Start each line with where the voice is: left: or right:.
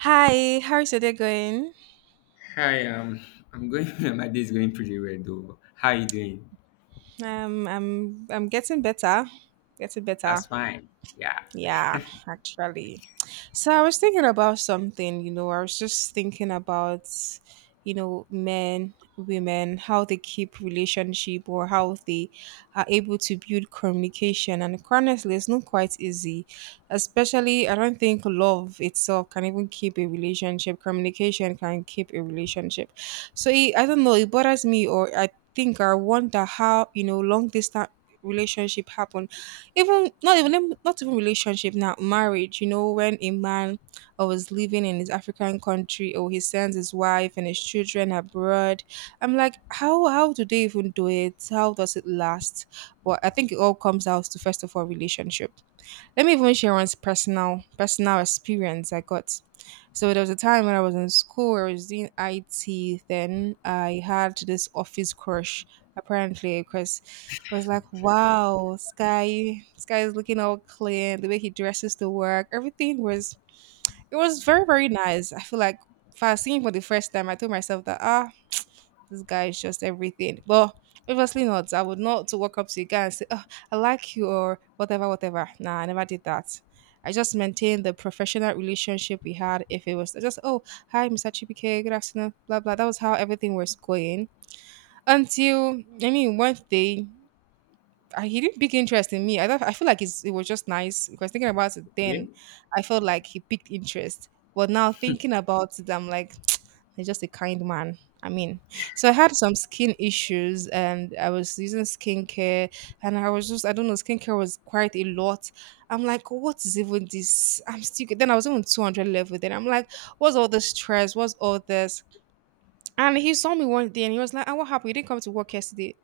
right: Hi, how is your day going?
left: Hi, I'm going. My day is going pretty well, though. How are you doing?
right: I'm getting better.
left: That's fine. Yeah.
right: Yeah, actually. So I was thinking about something, you know, I was just thinking about, you know, men, women, how they keep relationship or how they are able to build communication. And honestly, it's not quite easy. Especially, I don't think love itself can even keep a relationship. Communication can keep a relationship. So it, I don't know, it bothers me or I think I wonder how, you know, long distance relationship happen even not even not even relationship now marriage, you know, when a man or was living in his African country or he sends his wife and his children abroad. I'm like, how do they even do it? How does it last? But I think it all comes out to first of all relationship. Let me even share one's personal experience I got. So there was a time when I was in school, I was doing IT. Then I had this office crush, apparently, because I was like,
left: Okay.
right: "Wow, Sky is looking all clean. The way he dresses to work, everything was it was very very nice. I feel like." For seeing for the first time, I told myself that this guy is just everything. But obviously not. I would not to walk up to a guy and say, oh, I like you or whatever, whatever. Nah, I never did that. I just maintained the professional relationship we had. If it was just, oh, hi, Mr. Chibike, good afternoon, blah, blah. That was how everything was going. Until, I mean, one day I, he didn't pick interest in me. I thought I feel like it's, it was just nice because thinking about it
left: Okay.
right: then, I felt like he picked interest. But now thinking about it, I'm like, he's just a kind man. I mean, so I had some skin issues and I was using skincare and I was just, I don't know, skincare was quite a lot. I'm like, what is even this? I'm still, then I was even 200 level. Then I'm like, what's all this stress? What's all this? And he saw me one day and he was like, what happened? You didn't come to work yesterday.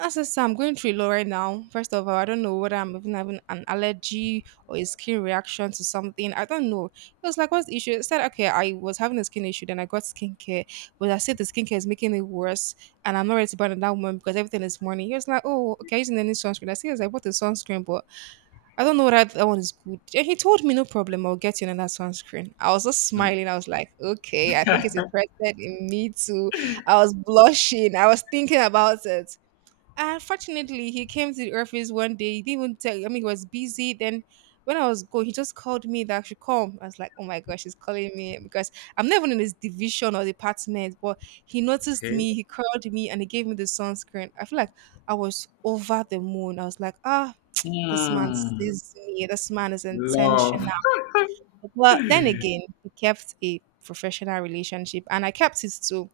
right: As I say, I'm going through a lot right now. First of all, I don't know whether I'm even having an allergy or a skin reaction to something. I don't know. It was like, what's the issue? It said, okay, I was having a skin issue, then I got skincare, but I said the skincare is making it worse, and I'm not ready to buy another one because everything is morning. He was like, oh, okay, using any sunscreen. I said, yes, I bought the sunscreen, but I don't know whether that one is good. And he told me, no problem, I'll get you another sunscreen. I was just
left: Hmm.
right: smiling. I was like, okay, I think it's interested in me too. I was blushing. I was thinking about it. Unfortunately, he came to the office one day. He didn't even tell. I mean, he was busy. Then when I was going, he just called me that I should come. I was like, oh my gosh, he's calling me because I'm not even in his division or department. But he noticed me. He called me and he gave me the sunscreen. I feel like I was over the moon. I was like, ah. This man
left: Okay. Hmm.
right: sees me. This man is
left: Love.
right: intentional. But then again, he kept a professional relationship, and I kept it too.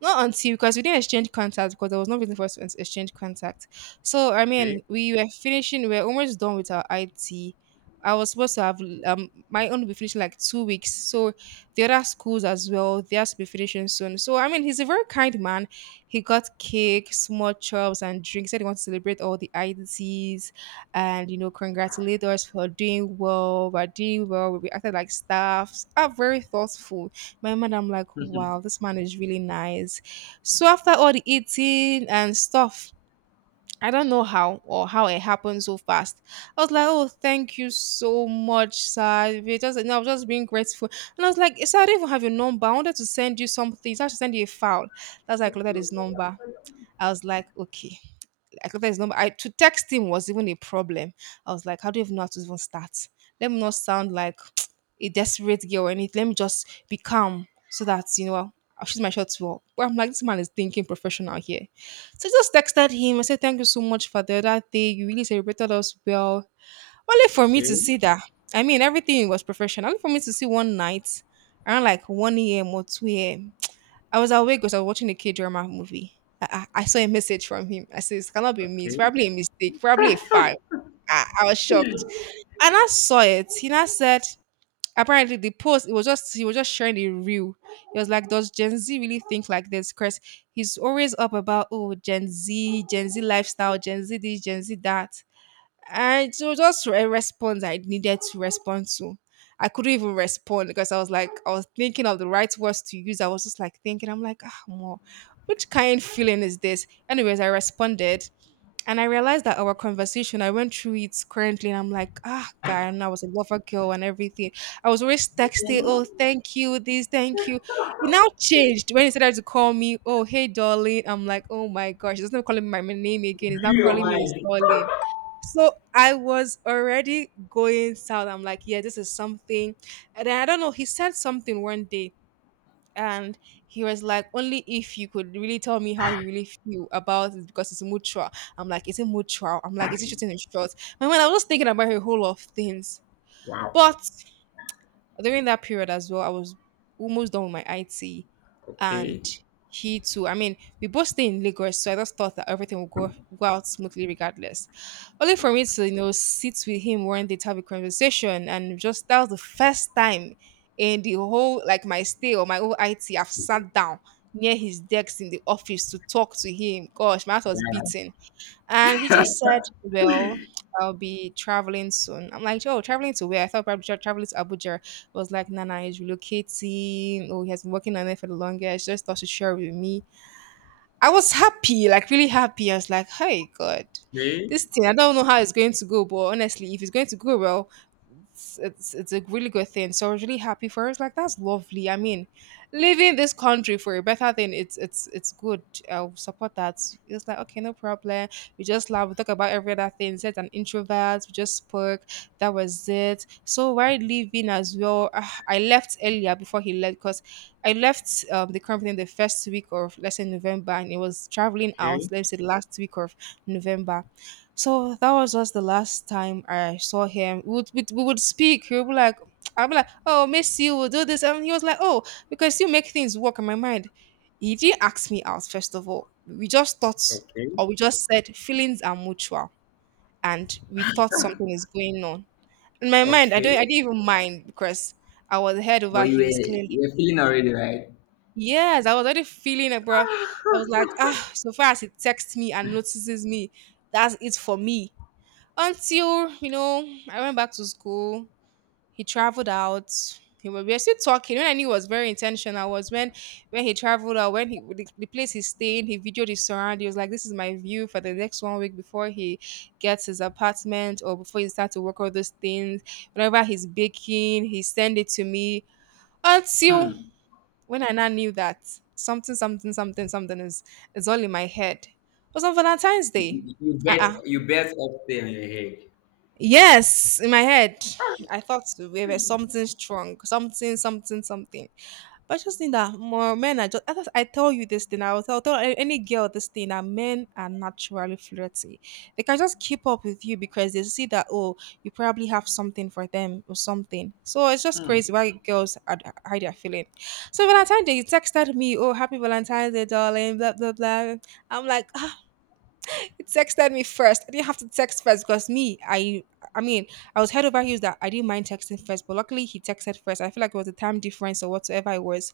right: Not until because we didn't exchange contacts because there was no reason for us to exchange contacts. So I
left: Okay.
right: mean, we were finishing. We were almost done with our IT. I was supposed to have my own will be finishing like two weeks. So the other schools as well, they have to be finishing soon. So I mean, he's a very kind man. He got cake, small chops, and drinks. Said he wants to celebrate all the IDCs and you know congratulate us for doing well. We're doing well. We acted like staffs. Are very thoughtful my mind, I'm like, wow, this man is really nice. So after all the eating and stuff, I don't know how or how it happened so fast. I was like, oh, thank you so much, sir. We just, and I was just being grateful. And I was like, sir, I don't even have your number. I wanted to send you something. So I should send you a file. That's like, look at his number. I was like, okay. I could his number. I to text him was even a problem. I was like, how do you even know how to even start? Let me not sound like a desperate girl or anything. Let me just be calm so that you know I'll shoot my shot well. But I'm like, this man is thinking professional here. So I just texted him. I said, thank you so much for the other day. You really celebrated us well. Only for me to
left: Okay.
right: see that. I mean, everything was professional. Only for me to see one night around like 1 a.m. or 2 a.m. I was awake because I was watching a K drama movie. I saw a message from him. I said, this cannot be me. It's
left: Okay.
right: probably a mistake, probably a file. I was shocked. And I saw it. He now said, apparently the post, it was just he was just sharing the reel. He was like, does Gen Z really think like this? Chris, he's always up about Gen Z, Gen Z lifestyle, Gen Z this, Gen Z that. And so just a response I needed to respond to. I couldn't even respond because I was like, I was thinking of the right words to use. I was just like thinking, I'm like, which kind feeling is this? Anyways, I responded and I realized that our conversation, I went through it currently and I'm like, ah, guy, and I was a lover girl and everything. I was always texting, oh, thank you, this, thank you. It now changed when he started to call me, oh, hey, darling. I'm like, oh my gosh, he's not calling me my name again. He's not
left: Your
right: calling me his
left: mind.
right: darling. So I was already going south. I'm like, yeah, this is something. And then I don't know, he said something one day and he was like, only if you could really tell me how you really feel about it because it's mutual. I'm like, is it mutual? I'm like, is it shooting in short? My mind, I was just thinking about a whole lot of things.
left: Wow.
right: But during that period as well, I was almost done with my IT, and
left: Okay.
right: he too. I mean, we both stay in Lagos, so I just thought that everything would go out smoothly regardless. Only for me to, you know, sit with him one day to have a conversation, and just that was the first time in the whole like my stay or my whole IT, I've sat down near his desk in the office to talk to him. Gosh, my heart was
left: Wow.
right: beating. And he just said, well, I'll be traveling soon. I'm like, oh, traveling to where? I thought probably traveling to Abuja. I was like, Nana is relocating. Oh, he has been working on it for the longest. Just thought to share with me. I was happy, like really happy. I was like, hey, God,
left: Okay.
right: this thing, I don't know how it's going to go, but honestly, if it's going to go well, it's a really good thing. So I was really happy for her. It's like that's lovely. I mean, leaving this country for a better thing, it's good. I'll support that. It's like okay, no problem. We just laugh, we talk about every other thing. Said an introvert, we just spoke. That was it. So why leaving as well? Ah, I left earlier before he left because I left the company the first week of let's say November and it was traveling out,
left: Okay.
right: let's say last week of November. So that was just the last time I saw him. We would speak. He would be like, I'd be like, oh, miss you, we'll do this. And he was like, oh, because you make things work in my mind. He didn't ask me out, first of all. We just thought,
left: Okay.
right: or we just said, feelings are mutual. And we thought something is going on. In my mind, I,
left: Okay.
right: don't, I didn't even mind because I was head
left: But
right: over
left: you were
right: heels,
left: you
right: clearly.
left: were feeling already, right?
right: Yes, I was already feeling it, bro. I was like, ah, so far as he texts me and notices me, that's it for me until, you know, I went back to school, he traveled out. We were still talking. When I knew it was very intentional was when he traveled out, when the place he stayed, he videoed his surroundings. He was like, "This is my view for the next 1 week before he gets his apartment or before he starts to work all those things." Whenever he's baking, he send it to me. Until
left: Hmm.
right: when I now knew that something, something, something, something is all in my head. It was on Valentine's
left: You,
right: Day.
left: you, you
right: Uh
left: bet
right: uh
left: you bet up there on your head.
right: Yes, in my head, I thought we were something strong, something. But I just think that more men are just. I tell you this thing. I will any girl this thing that men are naturally flirty. They can just keep up with you because they see that, oh, you probably have something for them or something. So it's just crazy why girls are hide their feeling. So Valentine's Day, you texted me, oh, happy Valentine's Day, darling, blah blah blah. I'm like, he texted me first. I didn't have to text first because me, I mean, I was head over heels that I didn't mind texting first, but luckily he texted first. I feel like it was a time difference or whatsoever it was.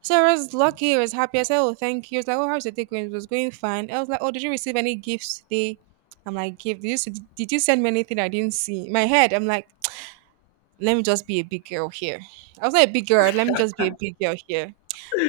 right: So I was lucky, I was happy. I said, oh, thank you. He was like, oh, how's your day going? It was going fine. I was like, oh, did you receive any gifts today? I'm like, gift. Did you send me anything I didn't see? In my head, I'm like, let me just be a big girl here. I was not a big girl. Let me just be a big girl here.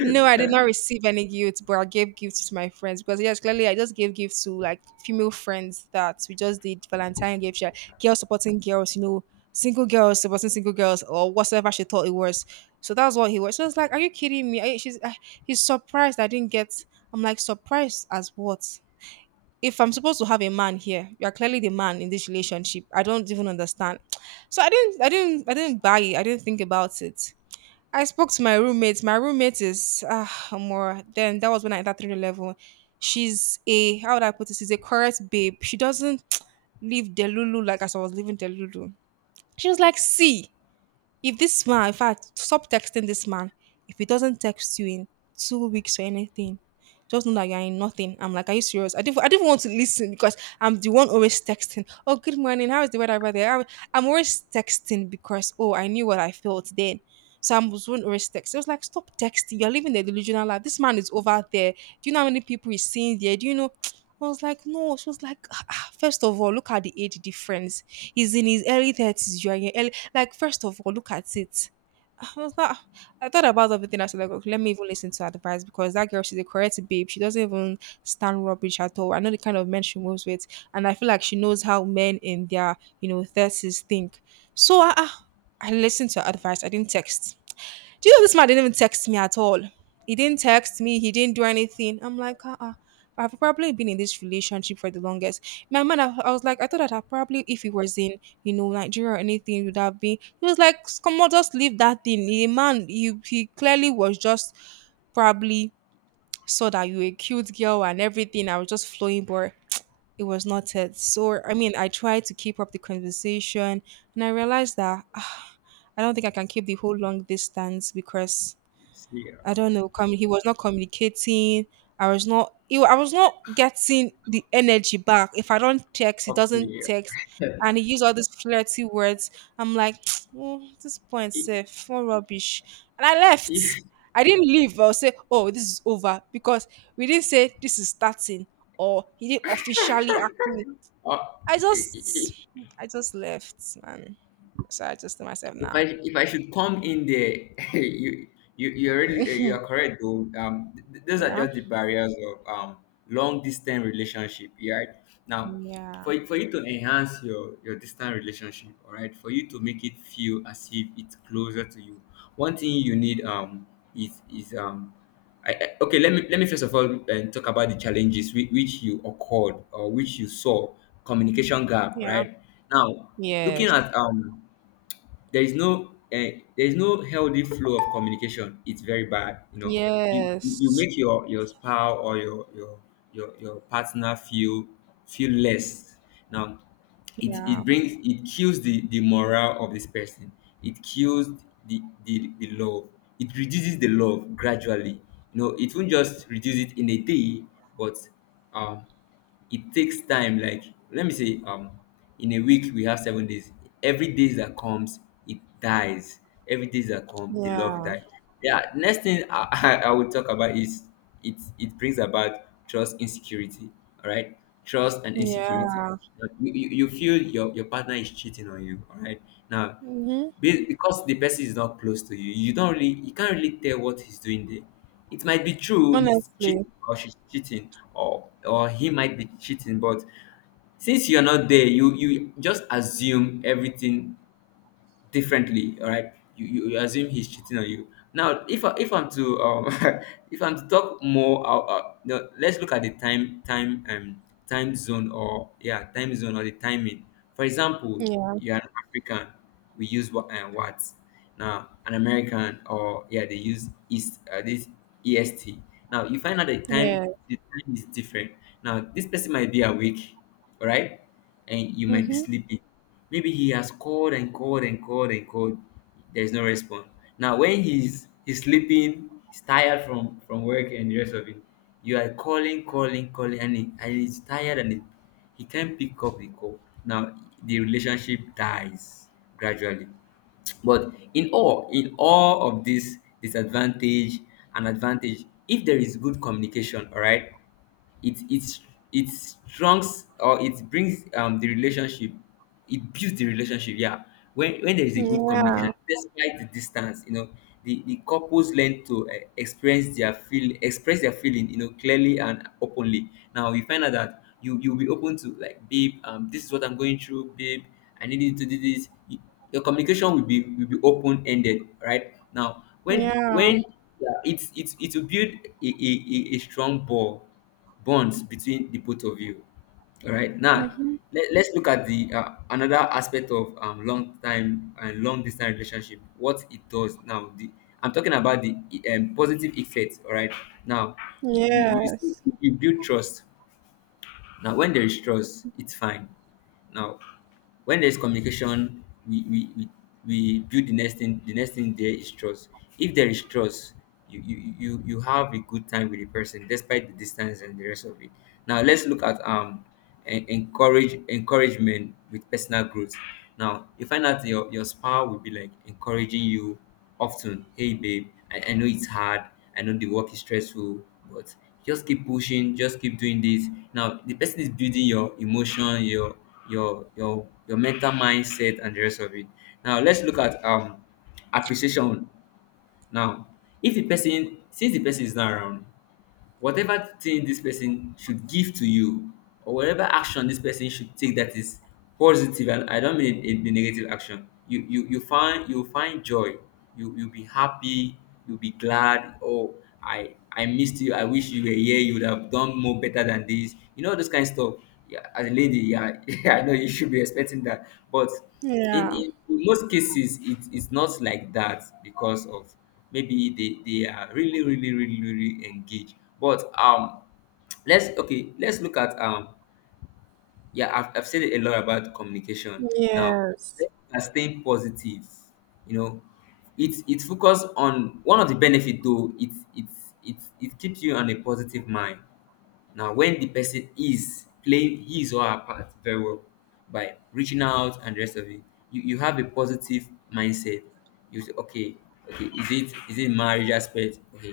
right: No, I did not receive any gifts, but I gave gifts to my friends because yes, clearly I just gave gifts to like female friends that we just did Valentine gift share, girls supporting girls, you know, single girls supporting single girls or whatever she thought it was. So that's what he was. So I was like, "Are you kidding me?" I, she's He's surprised I didn't get. I'm like surprised as what? If I'm supposed to have a man here, you are clearly the man in this relationship. I don't even understand. So I didn't buy it. I didn't think about it. I spoke to my roommate. My roommate is ah more. Then that was when I entered through the level. She's a how would I put this? She's a correct babe. She doesn't leave Delulu like as I was leaving Delulu. She was like, see, if this man, in fact, stop texting this man. If he doesn't text you in 2 weeks or anything, just know that you're in nothing. I'm like, are you serious? I didn't want to listen because I'm the one always texting. Oh, good morning. How is the weather over there? I'm always texting because oh, I knew what I felt then. So I was one always texting. I was like, stop texting. You're living the delusional life. This man is over there. Do you know how many people he's seeing there? Do you know? I was like, no. She was like, "Ah, ah, first of all, look at the age difference. He's in his early thirties. You are in your like, first of all, look at it." I was not. I thought about everything. I was like, okay, let me even listen to her advice because that girl, she's a correct babe. She doesn't even stand rubbish at all. I know the kind of men she moves with, and I feel like she knows how men in their, you know, thirties think. So I listened to her advice. I didn't text. Do you know this man didn't even text me at all? He didn't text me. He didn't do anything. I'm like, I've probably been in this relationship for the longest. My man, I was like, I thought that I probably, if he was in, you know, Nigeria or anything, it would have been. He was like, come on, just leave that thing. He clearly was just probably saw that you were a cute girl and everything. I was just flowing, but it was not it. So, I mean, I tried to keep up the conversation and I realized that ah, I don't think I can keep the whole long distance because
left: See,
right: I don't know. He was not communicating. I was not. I was not getting the energy back. If I don't text, he doesn't
left: okay.
right: text, and he used all these flirty words. I'm like, oh, this point,
left: If
right: safe, what rubbish, and I left.
left: if
right: I didn't leave. I'll say, oh, this is over because we didn't say this is starting or he didn't officially ask me.
left: uh,
right: I
left: I-
right: just,
left: I-
right: I just left, man. So I just to myself,
left: if
right: nah.
left: I if I should come in there, you are correct though. Those are
right: Yeah,
left: just the barriers of long distance relationship. Yeah. Right now,
right: yeah,
left: for you to enhance your distant relationship, all right, for you to make it feel as if it's closer to you. One thing you need is. Okay, let me first of all, talk about the challenges, which you occurred or which you saw. Communication gap.
right: yeah,
left: Right now, looking
right: yes.
left: at, there is no healthy flow of communication. It's very bad, you know. You you
right: Yes.
left: make your spouse or your partner feel less. Now it
right: Yeah.
left: it brings it kills the morale of this person. It kills the love. It reduces the love gradually, you know. It won't just reduce it in a day, but um it takes time. Like, let me say, in a week we have 7 days. Every day that comes, it dies. Every days that come, the love
right: Yeah.
left: dies. Yeah. Next thing I will talk about is it brings about trust insecurity. All right, trust and insecurity.
right: Yeah.
left: Now, you feel your partner is cheating on you. All right. Now,
right: Mhm.
left: because the person is not close to you, you don't really you can't really tell what he's doing there. It might be true he's cheating
right: Honestly.
left: or she's cheating, or he might be cheating, but since you're not there, you just assume everything differently. All right, you assume he's cheating on you. Now, if I'm to if I'm to talk more no, let's look at the time zone, or yeah, time zone or the timing. For example,
right: Yeah.
left: you're an African, we use, what? Now an American, or yeah, they use east, this EST. Now you find out
right: Yeah.
left: the time is different. Now this person might be awake, all right, and you might be
right: Mhm.
left: sleeping. Maybe he has called and called and called and called. There's no response. Now when he's sleeping, he's tired from work and the rest of it. You are calling, calling, calling, and he's tired, and he can't pick up the call. Now the relationship dies gradually. But in all of this disadvantage and advantage, if there is good communication, all right, it it it strongs or it brings, the relationship. It builds the relationship. Yeah. When there is a good communication
right: Yeah.
left: despite the distance, you know, the couples learn to, experience their, feel express their feeling, you know, clearly and openly. Now you find out that you'll be open to, like, babe, this is what I'm going through. Babe, I need you to do this. Your communication will be open ended. Right. Now when
right: Yeah.
left: yeah, it will build a strong bonds between the both of you. All right. Now,
right: Mhm.
left: let's look at the, another aspect of, long time and long distance relationship. What it does now. The I'm talking about the, positive effects. All right. Now, you see,
right: Yes.
left: you build trust. Now, when there is trust, it's fine. Now, when there's communication, we build the next thing. The next thing, there is trust. If there is trust, you have a good time with the person despite the distance and the rest of it. Now, let's look at, encouragement with personal growth. Now, you find out your spouse will be like encouraging you often. Hey, babe, I know it's hard, I know the work is stressful, but just keep pushing, just keep doing this. Now the person is building your emotion, your mental mindset and the rest of it. Now let's look at, appreciation. Now, if the person since the person is not around, whatever thing this person should give to you, or whatever action this person should take, that is positive, and I don't mean a negative action. You'll find joy. You'll be happy, you'll be glad. Oh, I missed you, I wish you were here, you would have done more better than this, you know, this kind of stuff. Yeah, as a lady. Yeah, yeah, I know you should be expecting that, but in,
right: Yeah.
left: in, in most cases it is not like that because of, maybe they are really really really really engaged. But let's okay, let's look at, yeah, I've said a lot about communication. Now
right: Yes.
left: let's look at staying positive. You know, it focus on one of the benefit, though it it keeps you on a positive mind. Now, when the person is playing his or her part very well by reaching out and the rest of it, you have a positive mindset. You say, okay, okay, is it marriage aspect? Okay,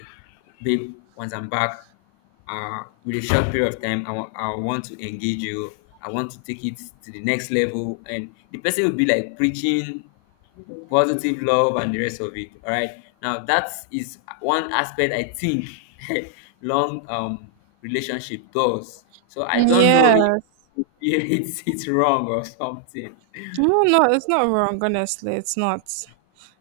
left: babe, once I'm back, with a short period of time, I want to engage you. I want to take it to the next level, and the person will be like preaching positive love and the rest of it. All right, now that is one aspect, I think long, relationship does. So I don't know if
right: Yes.
left: it's wrong or something.
right: No, no, it's not wrong, honestly. It's not.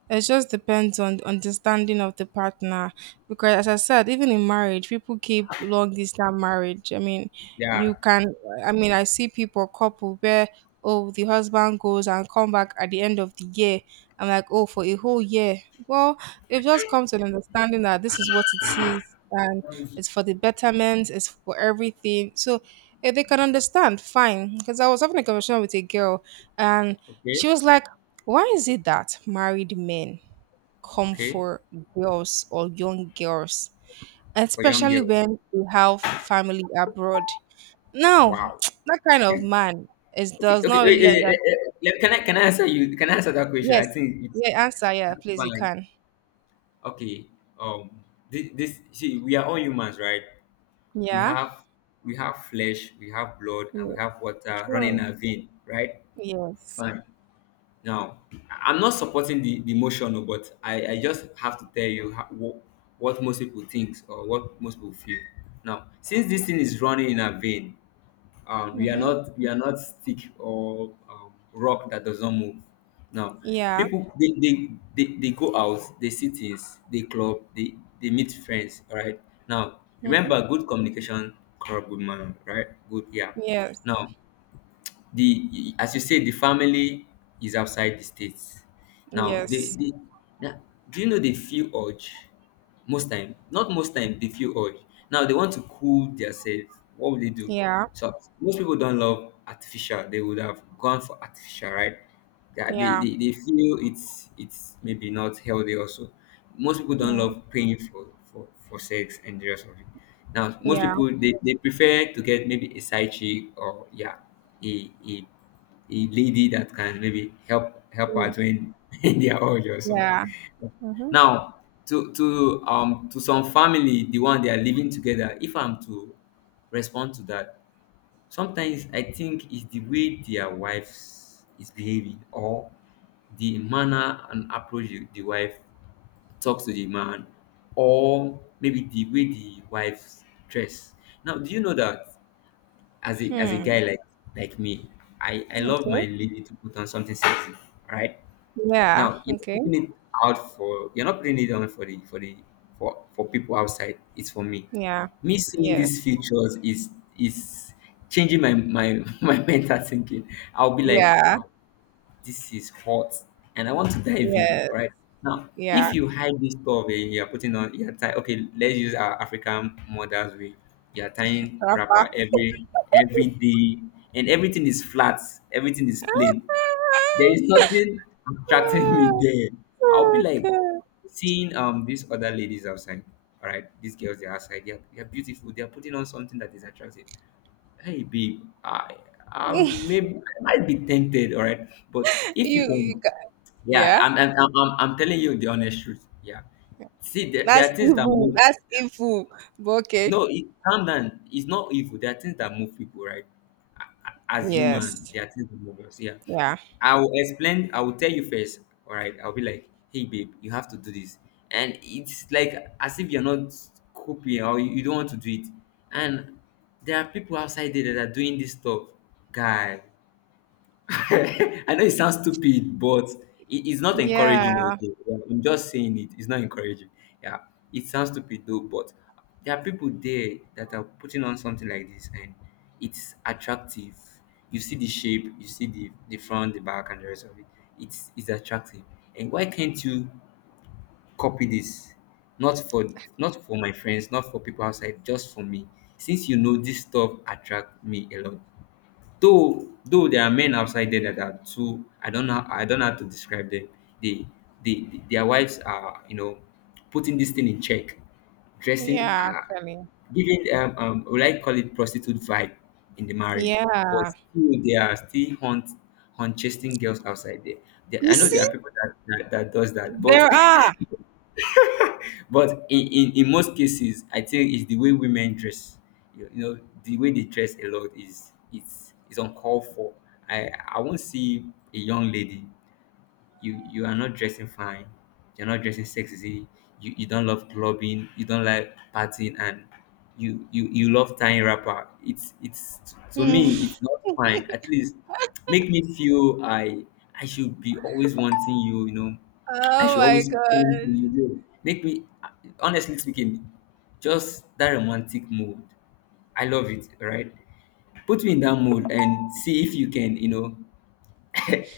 right: It just depends on the understanding of the partner. Because as I said, even in marriage, people keep long distance marriage. I mean,
left: Yeah.
right: you can I mean I see people couple where oh the husband goes and come back at the end of the year. I'm like, oh for a whole year. Well, it just comes to an understanding that this is what it is and it's for the betterment, it's for everything. So if they can understand, fine. Because I was having a conversation with a girl and
left: Okay.
right: she was like, why is it that married men come
left: Okay.
right: for girls or young girls,
left: For young
right: especially
left: girls.
right: when they have family abroad? Now,
left: Wow.
right: that kind of man is
left: Okay.
right: does
left: Okay.
right: not really understand.
left: Can I answer that question? I
right: Yes,
left: think it's,
right: yeah, answer, yeah,
left: that's
right: please, you
left: fine.
right: can.
left: Okay. um this, this See, we are all humans, right? we
right: Yeah,
left: have we have flesh, we have blood, and we
right: yeah
left: have water running in
right: true.
left: our vein, right?
right: Yes.
left: Fine. Now, I'm not supporting the motion, oh, but I just have to tell you how, what most people think or what most people feel. Now, since this thing is running in our vein,
right: Mm-hmm.
left: we are not stick or, rock that doesn't move. Now
right: Yeah.
left: people, they go out, they see things, they club, they meet friends. All right. Now
right: Mm-hmm.
left: remember, good communication corrupt good manner, right? Good. Yeah.
right: Yes.
left: Now, the as you said, the family is outside the states. Now,
right: Yes.
left: they now, do you know they feel urge? Most time, not most time, they feel urge. Now they want to cool themselves. What will they do?
right: Yeah.
left: So most people don't love artificial. They would have gone for artificial, right? Yeah, they,
right: Yeah.
left: they, they feel it's maybe not healthy also. Most people don't
right: Yeah.
left: love paying for sex and the rest of it. Now, most
right: Yeah.
left: people, they prefer to get maybe a side chick, or yeah, a, a a lady that can maybe help out
right: Ye-
left: when they are old or something.
right: Yeah. Mm-hmm.
left: Now, to some family, the one they are living together, if I'm to respond to that, sometimes I think it's the way their wives is behaving, or the manner and approach the wife talk to the man, or maybe the way the wife dress. Now do you know that as a
right: Hmm.
left: guy like me, I love my
right: Okay.
left: lady to put on something sexy, right?
right: Yeah.
left: Now,
right: Okay.
left: you're not putting it on for the for the for people outside. It's for me.
right: Yeah.
left: Me seeing these
right: Yes.
left: features is changing my my mental thinking. I'll be like,
right: Yeah,
left: wow, this is hot, and I want to dive in.
right: yeah,
left: All right. Now,
right: yeah,
left: if you hide this stuff and you're tie, okay, let's use our African mothers way. You're tying wrapper
right: proper.
left: every day, and everything is flat, everything is plain. There is nothing attracting me there. I'll be
right: Oh,
left: like
right: God.
left: seeing, these other ladies outside. All right, these girls, they're outside, they're beautiful, they're putting on something that is attractive. Hey, babe,
right: You,
left: I might be tempted. All right, but if you
right: you
left: can,
right: ca-
left: yeah,
right: yeah,
left: I'm telling you the honest truth. Yeah. See, there
right: that's
left: are things that
right: evil.
left: move.
right: That's
left: Yeah.
right: evil. But okay.
left: No, calm down. It's not evil. There are things that move people, right? As human,
right: Yes.
left: there are things that move us. Yeah.
right: Yeah.
left: I will explain. I will tell you first. All right. I'll be like, hey, babe, you have to do this, and it's like as if you're not coping or you don't want to do it. And there are people outside there that are doing this stuff, guy. I know it sounds stupid, but it's not encouraging.
right: Yeah.
left: Okay. Yeah, I'm just saying it. It's not encouraging. Yeah, it sounds stupid though, but there are people there that are putting on something like this, and it's attractive. You see the shape, you see the front, the back, and the rest of it. It's attractive. And why can't you copy this? Not for Not for my friends, not for people outside, just for me. Since you know this stuff attract me a lot. Though there are men outside there that are too. I don't know how to describe them. They their wives are, you know, putting this thing in check, dressing
right: Yeah, actually.
left: giving would I call it prostitute vibe in the marriage. But
right: Yeah.
left: still they are still hunt chasing girls outside there.
right: You
left: I know there
right: see,
left: are people that, that does that, but
right: there are.
left: But in most cases, I think it's the way women dress. You know, the way they dress a lot is it's uncalled for. I won't see a young lady. You are not dressing fine, you're not dressing sexy, you don't love clubbing, you don't like partying, and you love tying wrapper. It's To me
right: Mm.
left: it's not fine. At least make me feel I should be always wanting you. You know, I
right: Oh
left: should
right: my
left: always come to
right: God.
left: you. Make me, honestly speaking, just that romantic mood. I love it, right? Put me in that mood and see if you can, you know,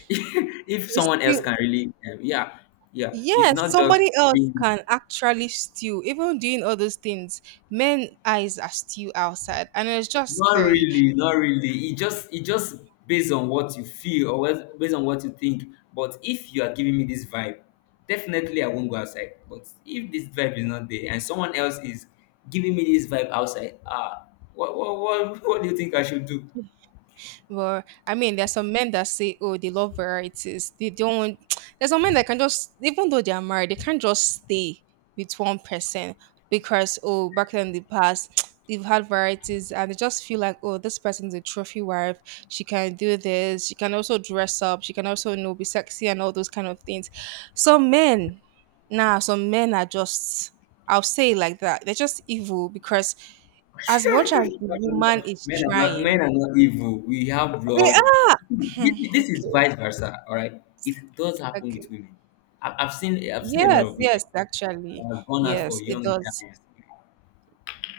left: if
right: It's
left: someone else
right: still,
left: can really yeah. Yeah, it's
right: yes,
left: not just
right: somebody else
left: being
right: can actually steal. Even doing all those things, men eyes are still outside. And it's just scary.
left: not really. It just based on what you feel or what, based on what you think. But if you are giving me this vibe, definitely I won't go outside. But if this vibe is not there and someone else is giving me this vibe outside, ah, what do you think I should do?
right: Well, I mean, there's some men that say, "Oh, they love varieties." They don't. There's some men that can just, even though they are married, they can't just stay with one person because, oh, back in the past, they've had varieties, and they just feel like, oh, this person's a trophy wife. She can do this. She can also dress up. She can also, you know, be sexy and all those kind of things. Some men, nah, some men are just. I'll say it like that. They're just evil because as much as the woman is
left: Men
right: trying,
left: are not evil. We have
right: they
left: blood.
right: are.
left: This is
right: Okay,
left: vice versa. All right, it does happen with
right: okay.
left: women. I've seen a lot
right: Yes,
left: of women
right: yes, actually.
left: that have gone out for
right: Yes, it
left: young
right: does.
left: guys.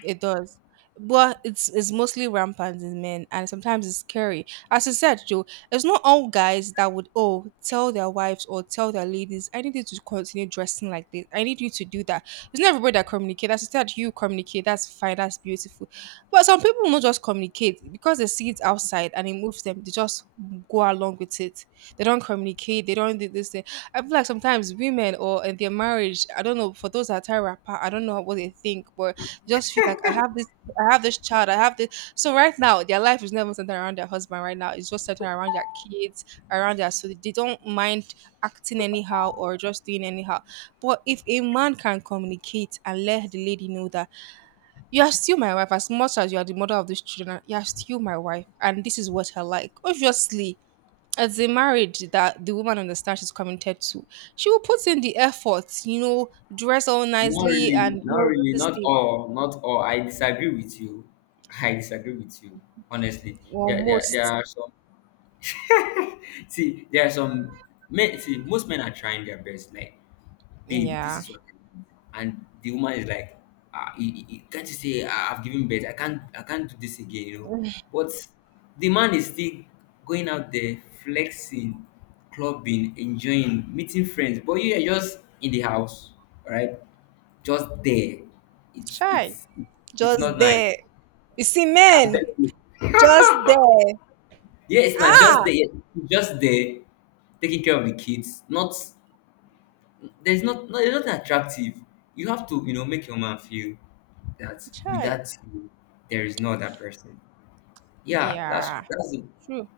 right: It does. But it's mostly rampant in men and sometimes it's scary. As you said, Joe, it's not all guys that would oh tell their wives or tell their ladies, I need you to continue dressing like this. I need you to do that. It's not everybody that communicate. As you said, you communicate, that's fine, that's beautiful. But some people will not just communicate because they see it outside and it moves them, they just go along with it. They don't communicate, they don't do this thing. I feel like sometimes women or in their marriage, I don't know, for those that are rapper, I don't know what they think, but just feel like I have this child, I have this. So right now, their life is never centered around their husband. Right now, it's just centered around their kids, around their. So they don't mind acting anyhow or just doing anyhow. But if a man can communicate and let the lady know that you are still my wife, as much as you are the mother of these children, you are still my wife, and this is what I like. Obviously, as a marriage that the woman understands she's committed to, she will put in the effort, you know, dress all nicely and you
left: Not
right: know, do
left: really,
right: this thing.
left: not all. I disagree with you. I disagree with you. Honestly,
right: Or
left: there
right: most
left: are some. See, there are some men. See, most men are trying their best. Like, babe, this
right: Yeah.
left: is what I need. And the woman is like, ah, can't you say, "Ah, I've given birth? I can't do this again, you know."
right: Mm,
left: But the man is still going out there flexing, clubbing, enjoying, meeting friends. But you are just in the house, right? Just there. It's
right: Shy.
left: it's it's
right: Just
left: not nice.
right: there. You see
left: I'm telling
right: men
left: you.
right: just there.
left: Yeah, it's not just
right: Ah,
left: there. Just there, taking care of the kids, not there's not no, it's not attractive. You have to, you know, make your man feel that
right: shy.
left: without you, there is no other person. Yeah, that's
right: Yeah.
left: it.
right: True.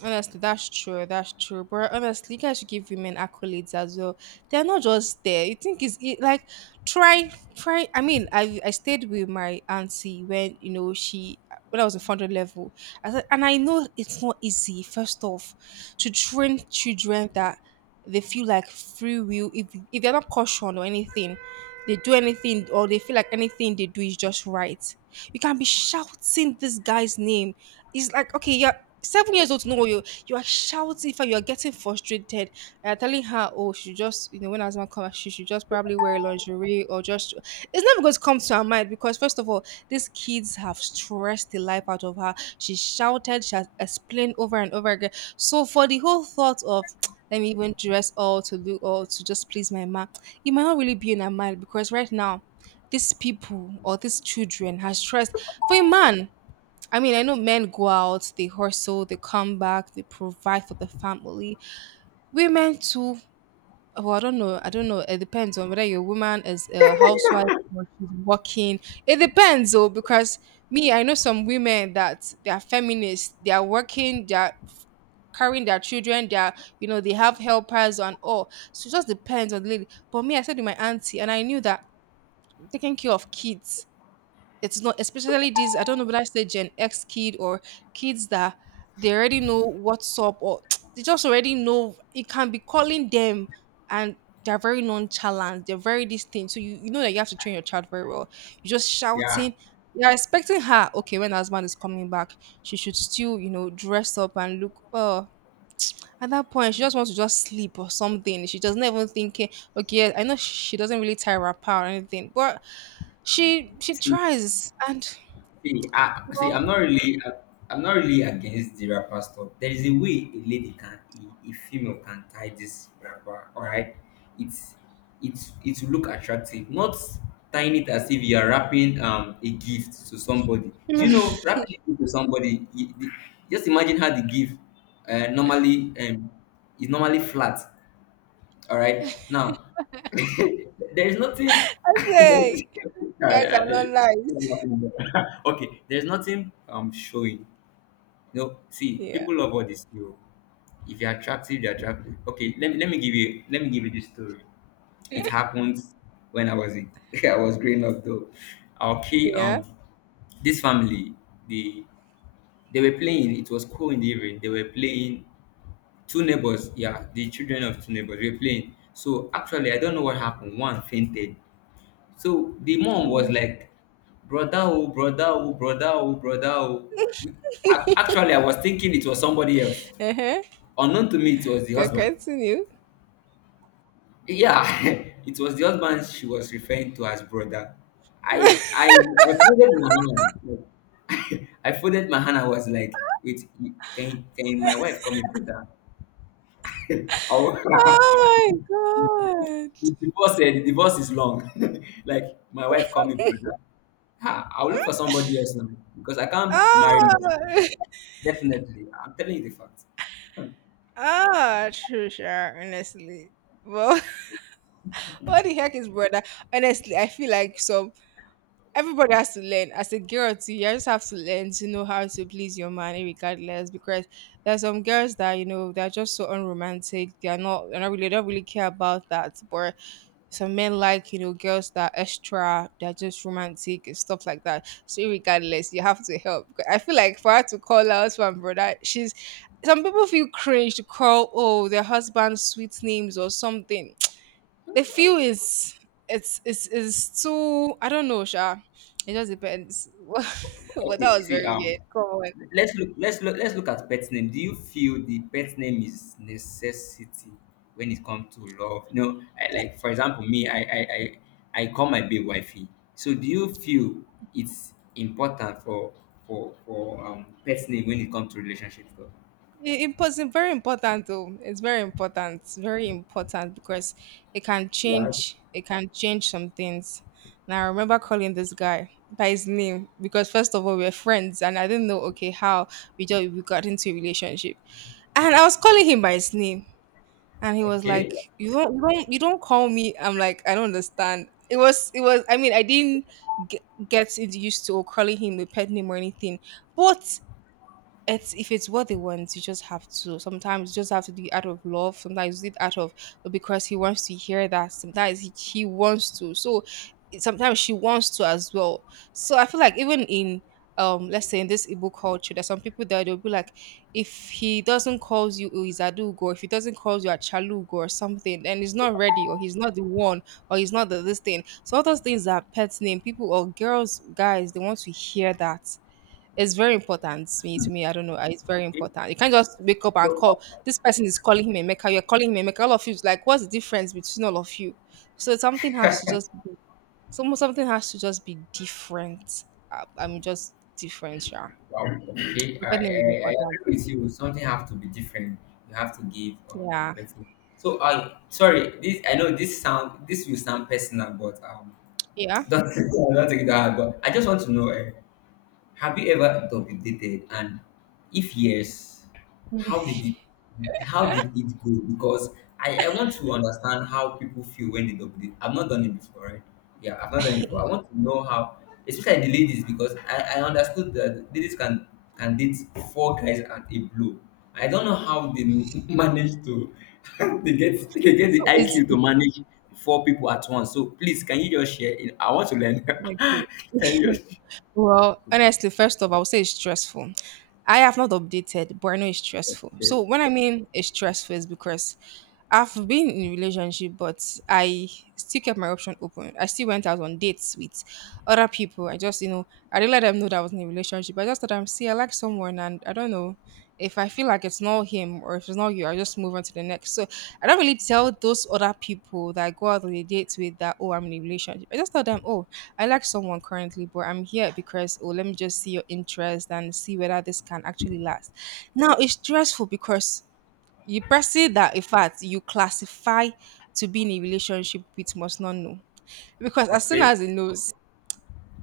right: Honestly, that's true. That's true. But honestly, you guys should give women accolades as well. They're not just there. You think it's it, like try, try. I mean, I stayed with my auntie when you know she when I was in founder level. I said, and I know it's not easy. First off, to train children that they feel like free will. If they're not cautioned or anything, they do anything or they feel like anything they do is just right. You can be shouting this guy's name. It's like, okay, yeah, 7 years old to know what you— you are shouting. For you are getting frustrated. You're telling her, oh, she just when asthma comes she should just probably wear lingerie or just— it's never going to come to her mind because first of all these kids have stressed the life out of her. She shouted, she has explained over and over again. So for the whole thought of let me even dress all, to do all to just please my mom, it might not really be in her mind because right now these people or these children has stressed. For a man, I mean, I know men go out, they hustle, they come back, they provide for the family. Women too. Well, I don't know. I don't know. It depends on whether your woman is a housewife or she's working. It depends, though, because me, I know some women that they are feminists. They are working. They are carrying their children. They are, they have helpers and all. So it just depends on the lady. But me, I said to my auntie, and I knew that taking care of kids, it's not, especially these— I don't know whether I say Gen X kid or kids that they already know what's up, or they just already know, it can be calling them and they're very nonchalant, they're very distinct. So you know that you have to train your child very well. You're just
left: Yeah.
right: shouting. You're expecting her, okay, when her husband is coming back she should still, dress up and look. Oh, at that point she just wants to just sleep or something. She doesn't even think. Eh, okay, I know she doesn't really tie her up or anything, but she tries. And
left: See, I see.
right: well,
left: I'm not really. I'm not really against the rapper stuff. There is a way a lady can, a female can tie this rapper. All right, it's it will look attractive. Not tying it as if you are wrapping a gift to somebody. Do you
right: I
left: know wrapping a gift to somebody? Just imagine how the gift normally is normally flat. All right, now there's nothing.
right: say, guys are not nice.
left: Okay, there's nothing showing. No, see,
right: Yeah.
left: people love all this. You, if you're attractive, they're attractive. Okay, let me give you this story. It happened when I was in, I was growing up though. Okay,
right: Yeah.
left: this family, the they were playing. It was cool in the evening. They were playing two neighbors. Yeah, the children of two neighbors were playing. So actually, I don't know what happened. One fainted, so the mom was
right: Mm.
left: like, brother, oh, brother, oh, brother, oh, brother, oh. We- Actually, I was thinking it was somebody else.
right: Uh-huh.
left: Unknown to me, it was the
right: Can
left: husband.
right: continue.
left: Yeah, it was the husband she was referring to as brother. I I I folded my hand. I folded my hand. I was like, wait, can my wife call me brother? I'll-
right: Oh
left: the
right: my
left: divorce, eh, the divorce is long. Like my wife called me
right: god.
left: brother. Ha, I'll look for somebody else now because I can't marry my
right: Ah,
left: sister. Definitely, I'm telling you the fact.
right: ah, true, sure, honestly. Well, what the heck is brother? Honestly, I feel like some— everybody has to learn. As a girl too, you just have to learn to know how to please your man regardless, because there's some girls that they're just so unromantic. They're not really, they don't really care about that. But some men like, girls that are extra, they're just romantic and stuff like that. So regardless, you have to help. I feel like for her to call out "one brother," she's— some people feel cringe to call, oh, their husband's sweet names or something. They feel is— it's too, I don't know sha. It just depends. But that
left: Okay,
right: was
left: see,
right: very weird, come on.
left: let's look at pet name. Do you feel the pet name is necessity when it comes to love? No, I, like for example, me, I call my babe wifey. So, do you feel it's important for pet name when it comes to relationship?
right: It was very important though. It's very important. It's very important because it can
left: One,
right: change it can change some things. Now I remember calling this guy by his name because first of all we were friends and I didn't know okay how— we just we got into a relationship. And I was calling him by his name and he was
left: okay.
right: like, "You don't, you don't call me." I'm like, I don't understand. It was I mean, I didn't get— get used to calling him a pet name or anything. But it's— if it's what they want, you just have to. Sometimes you just have to do it out of love. Sometimes you do it out of, oh, because he wants to hear that. Sometimes he wants to. So it— sometimes she wants to as well. So I feel like even in, um, let's say in this Igbo culture, there's some people that they'll be like, if he doesn't calls you Izadugo, if he doesn't calls you a Chalugo or something, then he's not ready or he's not the one or he's not the, this thing. So all those things are pet name. People or girls, guys, they want to hear that. It's very important to me. To me, I don't know. It's very
left: Okay.
right: important. You can't just wake up and
left: So,
right: call this person— is calling him Emeka, you're calling him Emeka. All of you is like, what's the difference between all of you? So something has to just be. Something has to just be different. I mean, just different. Yeah.
left: wow. Okay.
right: So pet name is
left: I
right: important.
left: agree with you. Something have to be different. You have to give
right: Yeah.
left: better. So I sorry. This I know this sound. This will sound personal, but
right: Yeah.
left: don't don't take it that hard. But I just want to know. Eh, have you ever double dated? And if yes, how did it how did it go? Because I want to understand how people feel when they double date. I've not done it before, right? Yeah, I've not done it before. I want to know how, especially the ladies, because I understood that ladies can date four guys at a blow. I don't know how they manage to they get the
right: So it's
left: IQ
right: it's
left: to manage four people at once. So please can you just share it? I want to learn.
right: okay.
left: Can you just
right: Well, honestly, first off, I would say it's stressful. I have not updated, but I know it's stressful.
left: share?
right: So when I mean it's stressful, is because I've been in a relationship, but I still kept my option open. I still went out on dates with other people. I just, you know, I didn't let them know that I was in a relationship. I just thought, I'm— see, I like someone, and I don't know if I feel like it's not him or if it's not you. I just move on to the next. So I don't really tell those other people that I go out on a date with that, oh, I'm in a relationship. I just tell them, oh, I like someone currently, but I'm here because, oh, let me just see your interest and see whether this can actually last. Now it's stressful because— you person that, in fact, you classify to be in a relationship with, must not know. Because as soon
left: Okay.
right: as he knows,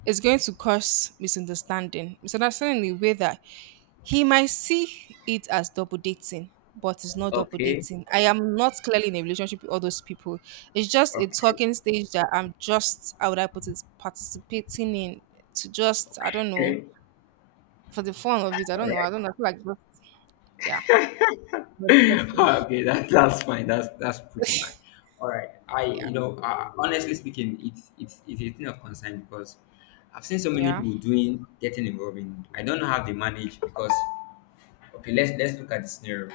right: it's going to cause misunderstanding. Misunderstanding in a way that he might see it as double dating, but it's not double
left: Okay,
right: dating. I am not clearly in a relationship with all those people. It's just a
left: okay,
right: talking stage that I'm just, how would I put it, participating in to just, I don't know,
left: okay.
right: for the fun of it. I
left: All
right: don't know.
left: right.
right: I don't know. I feel like, just— yeah. Just— just for—
left: Okay, that's fine. That's pretty fine. All right. I
right: Yeah.
left: you know, honestly speaking, it's a thing of concern because I've seen so many
right: Yeah.
left: people doing getting involved in. I don't know how they manage because okay, let's look at the scenario.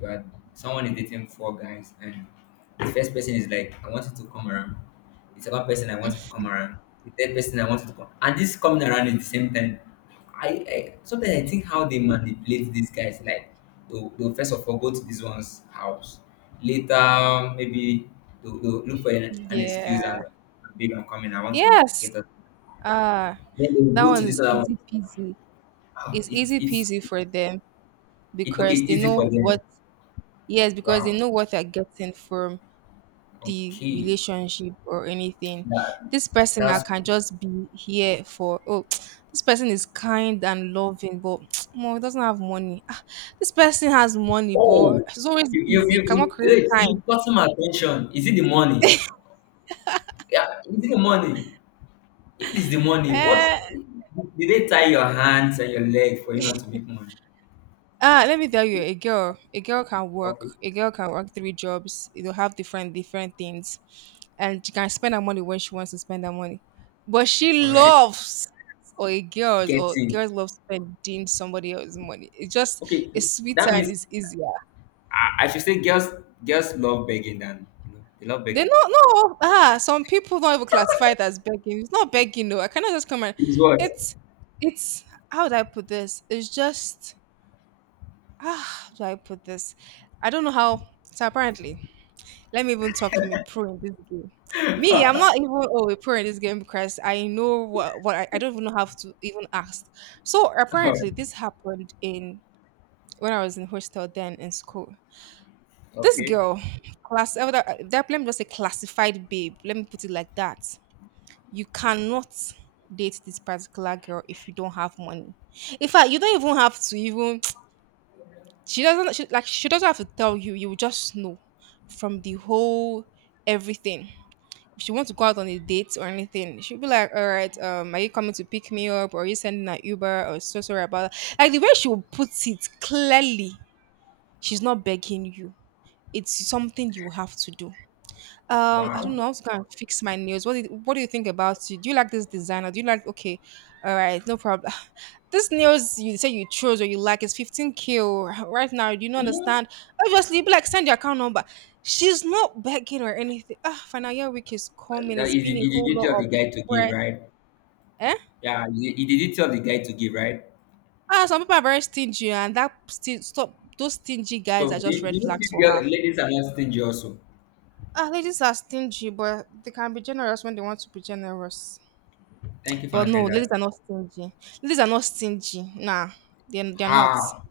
left: You are someone is dating four guys, and the first person is like, "I wanted to come around." The second person, "I wanted to come around." The third person, "I wanted to come," and this coming around at the same time. I sometimes I think how they manipulate these guys. Like they'll first of all go to this one's house. Later, maybe they'll look for an
right: Yeah.
left: excuse and like, "Babe, I'm coming. I want to
right: Yes.
left: get up."
right: Ah,
left: Then they will
right: that
left: go to
right: one
left: this
right: is
left: other one.
right: easy peasy.
left: Ah,
right: It's
left: it,
right: easy
left: it's
right: peasy
left: it,
right: for them
left: it okay.
right: because they
left: Easy for
right: know
left: them.
right: what— yes, because they
left: Wow.
right: know what they're getting from the
left: Okay.
right: relationship or anything.
left: That,
right: This person I
left: that's
right: can just be here for, oh, this person is kind and loving, but more doesn't have money. Ah, this person has money, but
left: oh
right: he's always busy, cannot create
left: wait, you
right: time.
left: got some attention. Is it the money? Yeah, is it the money? If it's the money, what
right: Eh.
left: did they tie your hands and your leg for you not to make money?
right: Ah, let me tell you, a girl can work.
left: Okay,
right: A girl can work three jobs. It'll have different different things, and she can spend her money when she wants to spend her money. But she
left: all right.
right: loves— or a girls, or
left: Getting
right: girls love spending somebody else's money. It's just—
left: okay.
right: it's sweeter
left: That
right: and
left: means
right: it's easier.
left: I should say girls, girls love begging than, you know, they love
right: They
left: begging.
right: not, no. Ah, some people don't even classify it as begging. It's not begging though. I cannot just come and—
left: It's what?
right: it's it's how do I put this? It's just— ah. How do I put this? I don't know how. So apparently— let me even talk from a pro in this game. Me, I'm not even, oh, a pro in this game because I know what— what I— I don't even have to even ask. So
left: All right.
right: apparently this happened in— when I was in hostel then in school. This
left: Okay.
right: girl, class, that, that, let me just say classified babe. Let me put it like that. You cannot date this particular girl if you don't have money. In fact, you don't even have to even— she doesn't— she, like, she doesn't have to tell you. You will just know from the whole everything. If she wants to go out on a date or anything, she'll be like, "All right, are you coming to pick me up, or are you sending an Uber, or so sorry about that." Like, the way she will put it clearly, she's not begging you. It's something you have to do. I don't
left: Wow.
right: know. I was gonna fix my nails. What do you— what do you think about you? Do you like this designer? Do you like— okay, all right, no problem. This nails you say you chose or you like is 15k right now. Do you not
left: Mm,
right: understand? Obviously, be like, send your account number. She's not begging or anything. Ah, final year week is coming.
left: that
right: It's
left: is it,
right: been a
left: you the
right: whole
left: duty
right: lot of
left: the guy to give,
right: stress.
left: right?
right: Eh?
left: Yeah, he did tell the guy to give, right?
right: Ah, some people are very stingy, and that sti— stop, those stingy
left: So
right: guys are
left: do,
right: just
left: do
right: red
left: you
right: flags
left: think
right: for her.
left: ladies are not stingy also?
right: Ah, ladies are stingy, but they can be generous when they want to be generous.
left: Thank you for
right: But no,
left: answering
right: ladies
left: that.
right: are not stingy. Ladies are not stingy. Nah, they're not.
left: Ah,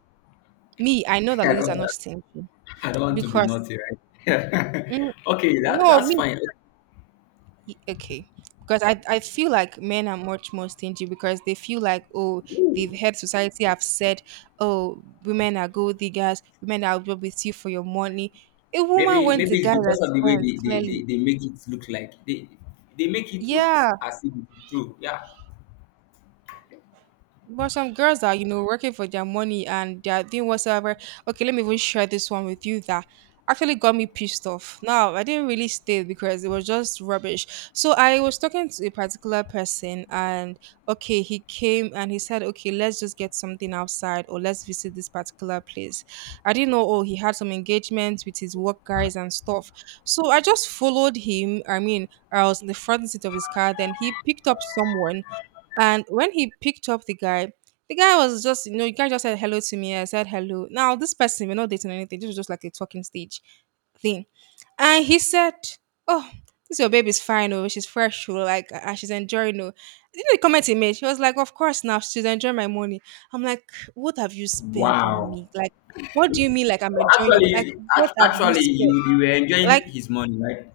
right: Me, I know that
left: I
right: ladies are
left: don't,
right: not stingy
left: I don't want to be
right: because—
left: naughty, right?
right: mm,
left: Okay,
right: no,
left: that's
right: me,
left: fine.
right: okay. Because I feel like men are much more stingy because they feel like, oh, they've heard— society have said, oh, women are gold diggers, women are up with you for your money. A woman wants
left: Maybe
right: a guy
left: it's
right: that
left: because of the way
right: spends, clearly.
left: they make it look like they make it look
right: Yeah,
left: as if it's true. Yeah.
right: but some girls are working for their money and they are doing whatsoever. Okay, let me even share this one with you that actually got me pissed off. Now, I didn't really stay because it was just rubbish. So I was talking to a particular person and okay, he came and he said, okay, let's just get something outside or let's visit this particular place. I didn't know, oh, he had some engagements with his work guys and stuff. So I just followed him. I mean, I was in the front seat of his car. Then he picked up someone and when he picked up the guy was just, you know, the guy just said hello to me. I said hello. Now, this person, we're not dating or anything. This was just like a talking stage thing. And he said, oh, this your baby's fine. Oh, she's fresh. Oh, like, she's enjoying. Oh, the comment he made, he was like, of course, now she's enjoying my money. I'm like, what have you spent on
left: Wow.
right: me? Like, what do you mean? Like, I'm enjoying your
left: Actually,
right: money? Like, what have you
left: actually,
right: spent?
left: you were enjoying
right: Like,
left: his money, right?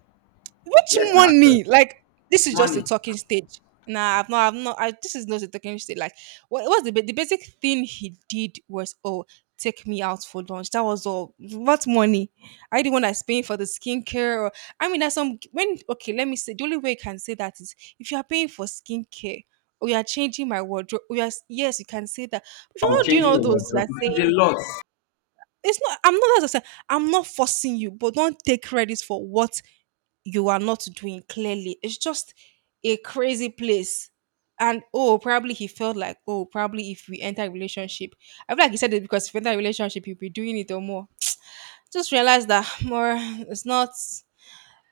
left: Yes,
right: which
left: now actually,
right: money? Like, this
left: his
right: is just a
left: money.
right: talking stage. Nah, I've not. This is not a talking stage. Like, what was the basic thing he did was, oh, take me out for lunch. That was all. What money? Are you the one that's paying for the skincare? Or I mean, that's some when. Okay, let me say. The only way you can say that is if you are paying for skincare or you are changing my wardrobe. Or you are, yes, you can say that. If
left: Wow,
right: you're not doing
left: changing
right: all
left: your
right: those, you
left: wardrobe.
right: are
left: It's a
right: saying
left: lot.
right: it's not. I'm not. As I said, I'm not forcing you, but don't take credit for what you are not doing clearly. It's just a crazy place. And oh, probably he felt like, oh, probably if we enter a relationship, I feel like he said it because if you enter a relationship, you'll be doing it or more. Just realize that more it's not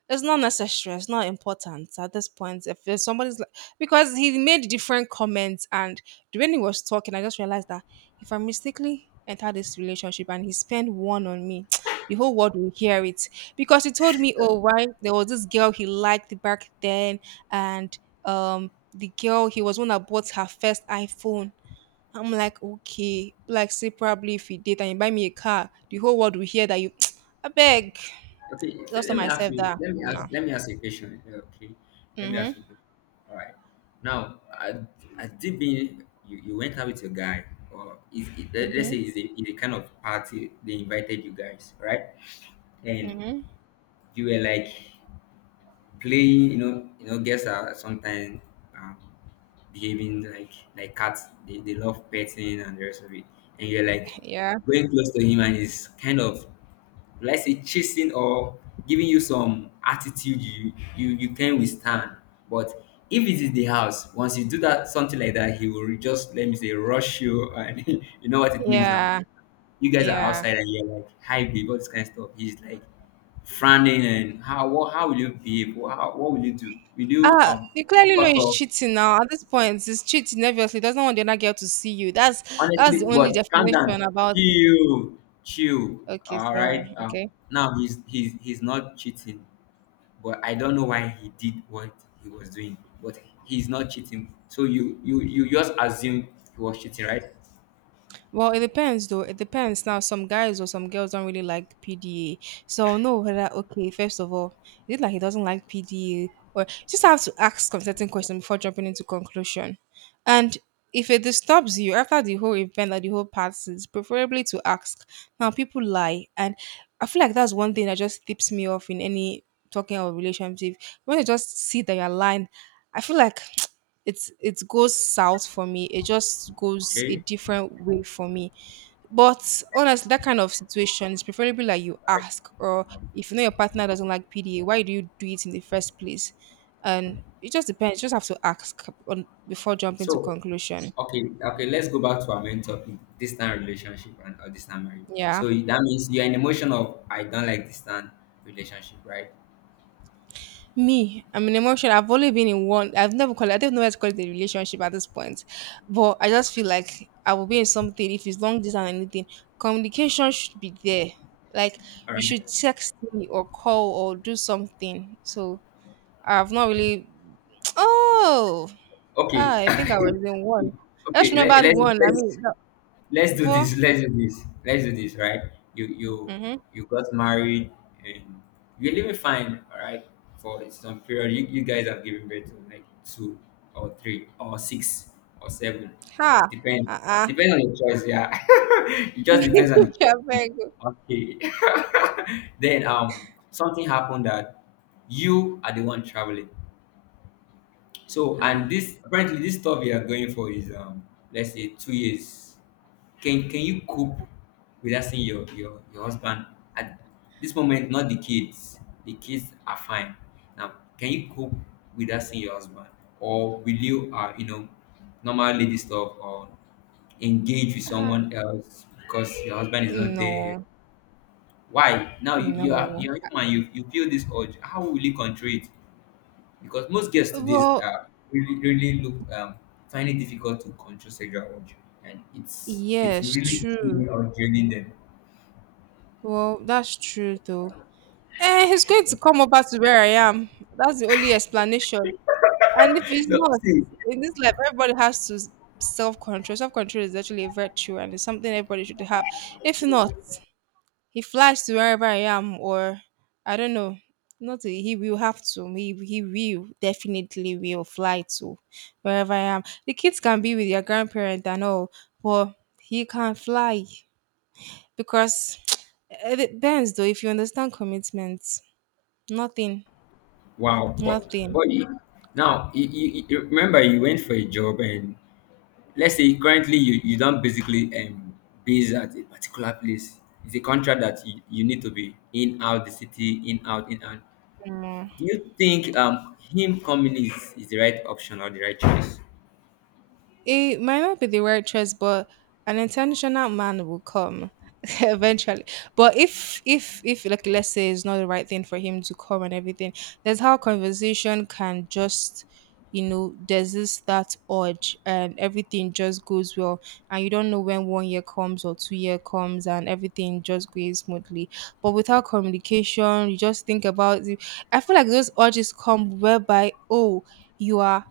right: it's not necessary. It's not important at this point. If there's somebody's like, because he made different comments, and when he was talking, I just realized that if I mistakenly enter this relationship and he spent one on me, the whole world will hear it. Because he told me, oh, why there was this girl he liked back then, and the girl he was the one that bought her first iPhone. I'm like, okay, like say probably if he did and you buy me a car, the whole world will hear that you. I beg.
left: Okay, so
right: Just to
left: let me ask
right: myself
left: you.
right: that.
left: Let me ask.
right: No.
left: Let me ask a question here. Okay, let me ask
right: Mhm,
left: you. All right. Now, I did being you, you went out with a guy, or is it, let's say
right: mhm,
left: it's a kind of party they invited you guys, right? And
right: mhm.
left: you were like playing. You know, girls are sometimes um, behaving like cats. They love petting and the rest of it. And you're like
right: Yeah,
left: going close to him, and he's kind of, let's say, chasing or giving you some attitude you can withstand. But if it is the house, once you do that something like that, he will just let me say rush you, and you know what it means now.
right: yeah,
left: You guys are
right: yeah.
left: outside and you're like hi babe, all this kind of stuff. He's like frowning and how will you behave? What will you do? Will you
right: Ah, you clearly know
left: cut
right: he's
left: off?
right: cheating now. At this point, he's cheating obviously. He doesn't want the other girl to see you. That's
left: Honestly,
right: the only
left: but calm
right: definition
left: down,
right: about it.
left: chill, chill.
right: Okay,
left: All right.
right: sorry. Okay.
left: Now he's not cheating, but I don't know why he did what he was doing. But he's not cheating. So you just assume he was cheating, right?
right: Well, it depends though. It depends. Now, some guys or some girls don't really like PDA. So I'll know whether okay, first of all, is it like he doesn't like PDA? Or just have to ask some certain questions before jumping into conclusion. And if it disturbs you after the whole event or the whole passes, preferably to ask. Now people lie and I feel like that's one thing that just tips me off in any talking or relationship. When you just see that you're lying, I feel like it goes south for me. It just goes a
left: Okay.
right: different way for me. But honestly, that kind of situation is preferably like you ask. Or if you know your partner doesn't like PDA, why do you do it in the first place? And it just depends. You just have to ask on, before jumping to
left: So
right: conclusion.
left: okay, okay, let's go back to our main topic, distant relationship and or distant marriage.
right: Yeah.
left: So that means you're in emotion of I don't like distant relationship, right?
right: Me, I'm in emotion. I've only been in one. I've never called. I don't know where to call it a relationship at this point, but I just feel like I will be in something if it's long distance or anything. Communication should be there. Like,
left: All
right: you
left: right.
right: should text me or call or do something. So I've not really. Oh,
left: Okay.
right: I think I
left: okay.
right: was in one. I
left: Okay.
right: just
left: Let,
right: remember the
left: let's
right: one. I
left: let's
right: mean,
left: let's do
right: four.
left: this. Let's do this. Let's do this. Right? You you
right: Mm-hmm.
left: you got married and you're living fine. All right. For some period, you guys have given birth to like two or three or six or seven. No,
right: Ha.
left: depend
right: Uh-uh.
left: depend on your choice. Yeah. it just depends on the choice.
right: Yeah, very good.
left: Okay. then something happened that you are the one traveling. So
right: Ah,
left: and this apparently this stuff you are going for is let's say 2 years. Can you cope without seeing your your husband at this moment? Not the kids. The kids are fine. Now can you cope without seeing your husband, or will you you know normal lady stuff, or engage with
right: ah.
left: someone else because your husband is not there?
right: No,
left: Why now
right: no.
left: you're human. You feel this urge. How will you control it? Because most girls today
right: Well,
left: really look find it difficult to control sexual urge, and it's
right: yes,
left: really
right: true.
left: killing or draining them.
right: Well, that's true though. Eh, he's going to come over to where I am. That's the only explanation. And if it's
left: No,
right: not,
left: see,
right: in this life, everybody has to self control. Self control is actually a virtue and it's something everybody should have. If not, he flies to wherever I am, or I don't know. Not he will have to. He will definitely will fly to wherever I am. The kids can be with their grandparent and all, but he can't fly because it depends though if you understand commitment. Nothing.
left: wow,
right: Nothing.
left: now you remember you went for a job and let's say currently you don't basically base at a particular place. It's a contract that you need to be in out the city, in out in out.
right: No.
left: Do you think him coming is the right option or the right choice?
right: It might not be the right choice, but an intentional man will come eventually. But if like let's say it's not the right thing for him to come and everything, that's how conversation can just there's this that urge and everything just goes well and you don't know when one year comes or 2 year comes and everything just goes smoothly. But without communication, you just think about it. I feel like those urges come whereby, oh, you are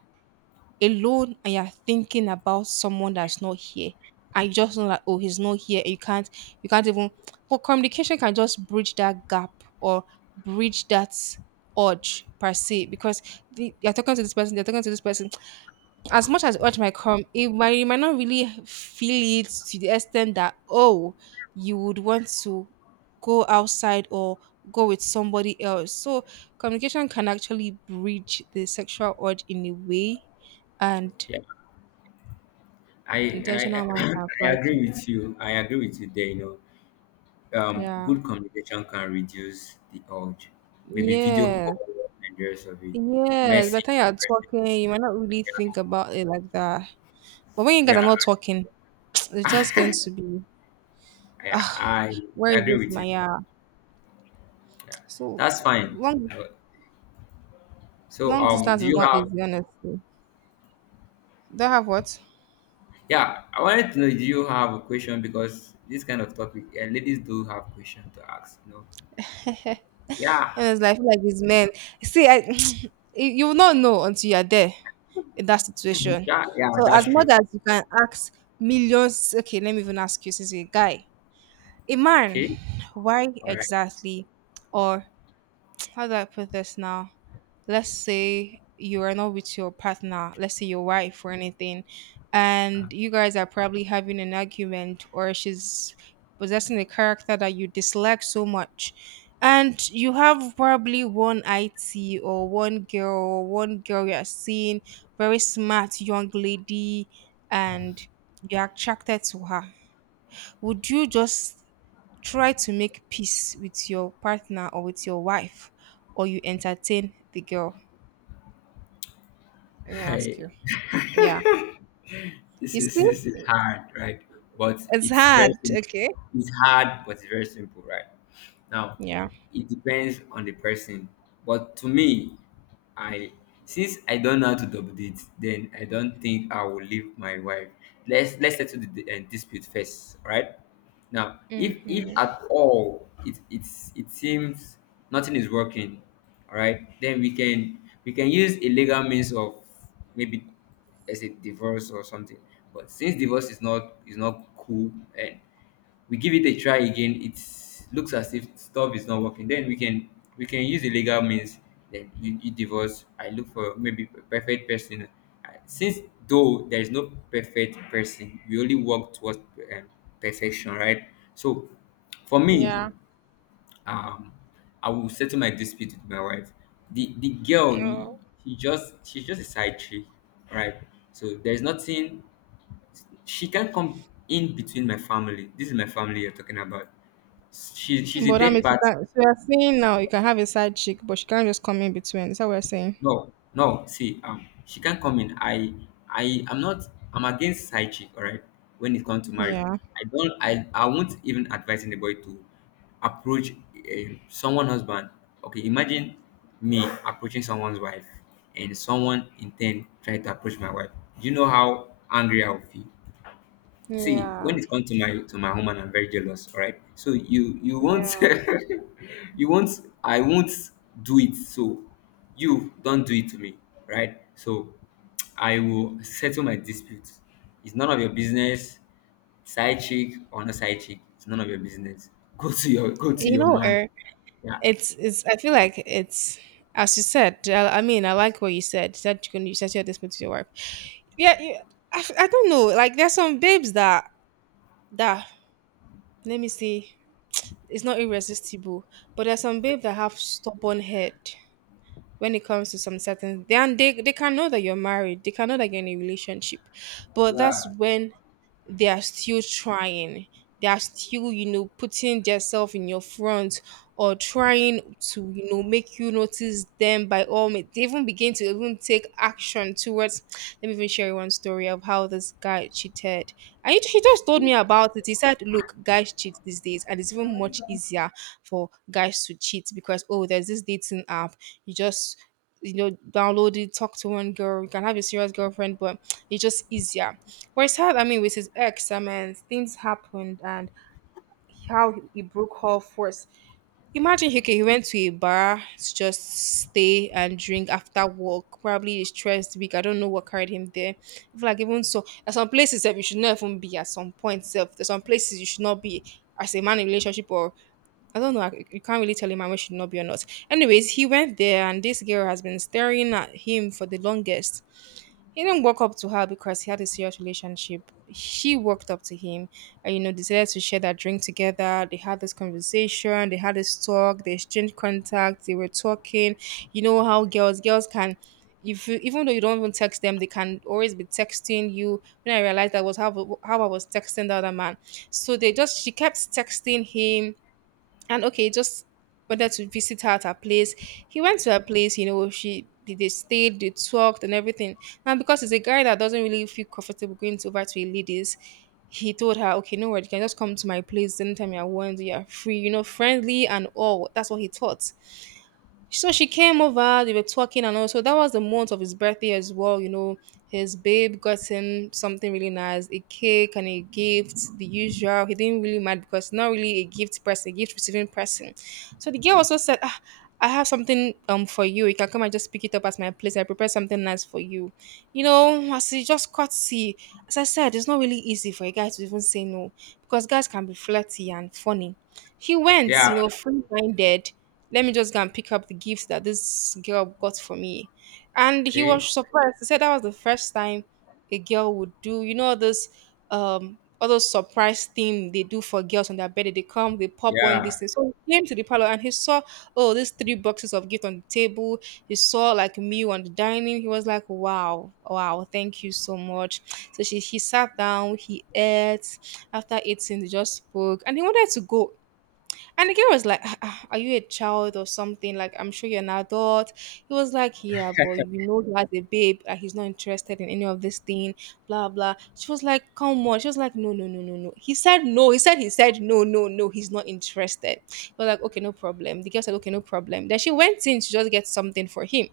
right: alone and you're thinking about someone that's not here and you just know that oh he's not here and you can't even but communication can just bridge that gap or bridge that urge per se because you're talking to this person you're talking to this person as much as urge might come, it might you might not really feel it to the extent that oh, you would want to go outside or go with somebody else. So communication can actually bridge the sexual urge in a way, and
left: Yeah. I
right: intentional
left: I
right: man can
left: I
right: fly to
left: agree
right: you.
left: with you. I agree with you there. You know,
right: Yeah.
left: good communication can reduce the urge. Maybe video
right: Yes,
left: call and the rest of it.
right: yes, by the
left: Message.
right: time
left: In
right: you're
left: person.
right: talking, you might not really think about it like that. But when you guys are
left: Yeah,
right: not talking, it's just going to be,
left: yeah.
right: ah, where
left: I
right: is
left: agree
right: this
left: with you.
right: Maya?
left: Yeah, that's
right: So
left: fine.
right: long
left: Uh, So,
right: Long distance
left: do
right: is
left: you
right: not
left: have?
right: easy, honestly. Do I have what?
left: Yeah, I wanted to know. Do you have a question? Because this kind of topic, yeah, ladies do have question to ask. You know. Yeah.
right: Honestly, I feel like these men. See, I you will not know until you are there in that situation.
left: Yeah. Yeah.
right: So as
left: That's
right: much
left: true.
right: as you can ask millions, okay, let me even ask you, since you're a guy, a man,
left: Okay.
right: why
left: All
right: exactly, or how do I put this now? Let's say you are not with your partner, let's say your wife or anything, and you guys are probably having an argument, or she's possessing a character that you dislike so much. And you have probably one IT or one girl you are seeing, very smart young lady, and you're attracted to her. Would you just try to make peace with your partner or with your wife, or you entertain the girl? Let me ask
left: right.
right: you. Yeah.
left: This
right: You
left: is
right: see?
left: this is hard, right? But
right: It's
left: it's very
right: hard.
left: simple.
right: Okay.
left: It's hard, but it's very simple, right? Now,
right: Yeah.
left: it depends on the person. But to me, I since I don't know how to double date, then I don't think I will leave my wife. Let's settle the, dispute first, right? Now, if
right: Hmm.
left: at all it it seems nothing is working, all right, then we can use a legal means of maybe as a divorce or something. But since divorce is not cool, and we give it a try again, it looks as if stuff is not working. Then we can use the legal means. Then you divorce. I look for maybe a perfect person, since though there is no perfect person, we only work towards um, perfection, right? So for me,
right: Yeah.
left: um I will settle my dispute with my wife. The girl
right: No.
left: she just, she's just a side chick, right? So there's nothing, she can't come in between my family. This is my family you're talking about. She's a
right: But that
left: third
right: means you
left: party.
right: can so you're saying now you can have a side chick, but she can't just come in between. Is that what you're saying?
left: No, no. See, she can't come in. I'm not. I'm against side chick. All right, when it comes to marriage,
right: Yeah.
left: I don't. I won't even advise anybody to approach someone husband. Okay, imagine me approaching someone's wife, and someone in turn try to approach my wife. Do you know how angry I will feel? See, when
right: Yeah.
left: it comes to my woman, I'm very jealous. All right, so you won't
right: Yeah.
left: you won't, I won't do it. So you don't do it to me, right? So I will settle my dispute. It's none of your business, side chick or not side chick. It's none of your business. Go to your go to
right: You
left: your
right: know,
left: man.
right: uh,
left: Yeah,
right: it's I feel like it's as you said, I mean, I like what you said. You said you said you had this with your wife. Yeah, I don't know. Like, there's some babes that that let me see. It's not irresistible, but there's some babe that have stubborn head. When it comes to some certain, then they can know that you're married, they can know that you're in a relationship. But that's when they are still trying, they are still putting themselves in your front, or trying to make you notice them by all means. They even begin to even take action towards. Let me even share you one story of how this guy cheated, and he just told me about it. He said, look, guys cheat these days and it's even much easier for guys to cheat because oh there's this dating app. You just download it, talk to one girl, you can have a serious girlfriend, but it's just easier. Well, it's hard. I mean, with his ex, I mean, things happened and how he broke off was. Imagine, okay, he went to a bar to just stay and drink after work. Probably a stressed week. I don't know what carried him there. I feel like even so, at some places, sef, you should not even be at some point, self. There's some places you should not be as a man in relationship or I don't know. I- You can't really tell him man we should not be or not. Anyways, he went there and this girl has been staring at him for the longest. He didn't walk up to her because he had a serious relationship. She walked up to him and, you know, decided to share that drink together. They had this conversation, they had this talk, they exchanged contacts, they were talking. You know how girls can, if you, even though you don't even text them, they can always be texting you. When I realized that was how I was texting the other man. So they just, she kept texting him and okay, just wanted to visit her at her place. He went to her place, you know, she they stayed, they talked and everything. And because he's a guy that doesn't really feel comfortable going to over to a ladies, he told her, "Okay, no worry, you can just come to my place anytime you want, you are free, you know, friendly and all." That's what he thought, so she came over, they were talking and all. So that was the month of his birthday as well, you know. His babe got him something really nice, a cake and a gift, the usual. He didn't really mind because not really a gift person, a gift receiving person. So the girl also said, "Ah, I have something for you. You can come and just pick it up at my place. I prepared something nice for you." You know, as he just courtesy, as I said, it's not really easy for a guy to even say no because guys can be flirty and funny. He went,
left: yeah,
right: you know, free minded. "Let me just go and pick up the gifts that this girl got for me." And he
left: okay,
right: was surprised. He said that was the first time a girl would do, you know, this all those surprise thing they do for girls on their birthday. They come, they pop one
left: yeah,
right: this thing. So he came to the parlor and he saw, oh, these three boxes of gift on the table. He saw like a meal on the dining. He was like, "Wow, wow, thank you so much." So she he sat down, he ate. After eating, they just spoke, and he wanted to go, and the girl was like, "Ah, ah, are you a child or something? Like, I'm sure you're an adult." He was like, "Yeah, but you know he has a babe." Like, he's not interested in any of this thing, blah, blah. She was like, "Come on." She was like, "No, no, no, no, no." He said, "No." He said, "No, no, no." He's not interested. He was like, "Okay, no problem." The girl said, "Okay, no problem." Then she went in to just get something for him.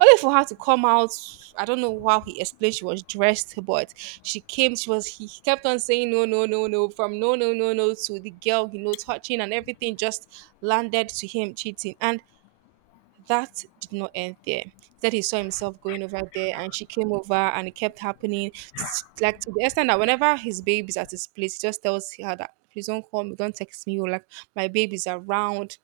right: Only for her to come out. I don't know how he explained she was dressed, but she came. She was. He kept on saying, "No, no, no, no." From no, no, no, no to the girl, you know, touching and everything just landed to him cheating, and that did not end there. That he saw himself going over there, and she came over, and it kept happening. Like to the extent that whenever his baby's at his place, he just tells her that, "Please don't call me, don't text me, or like my baby's around."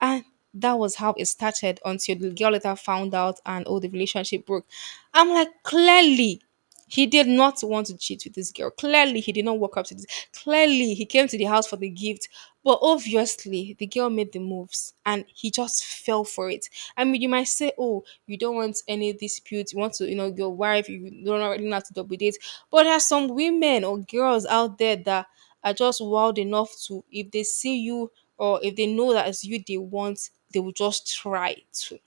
right: And that was how it started until the girl later found out and oh, the relationship broke. I'm like, clearly, he did not want to cheat with this girl. Clearly, he did not walk up to this. Clearly, he came to the house for the gift. But obviously, the girl made the moves and he just fell for it. I mean, you might say, oh, you don't want any dispute. You want to, you know, your wife, you don't already know how to double date. But there are some women or girls out there that are just wild enough to, if they see you or if they know that it's you they want, they will just try to.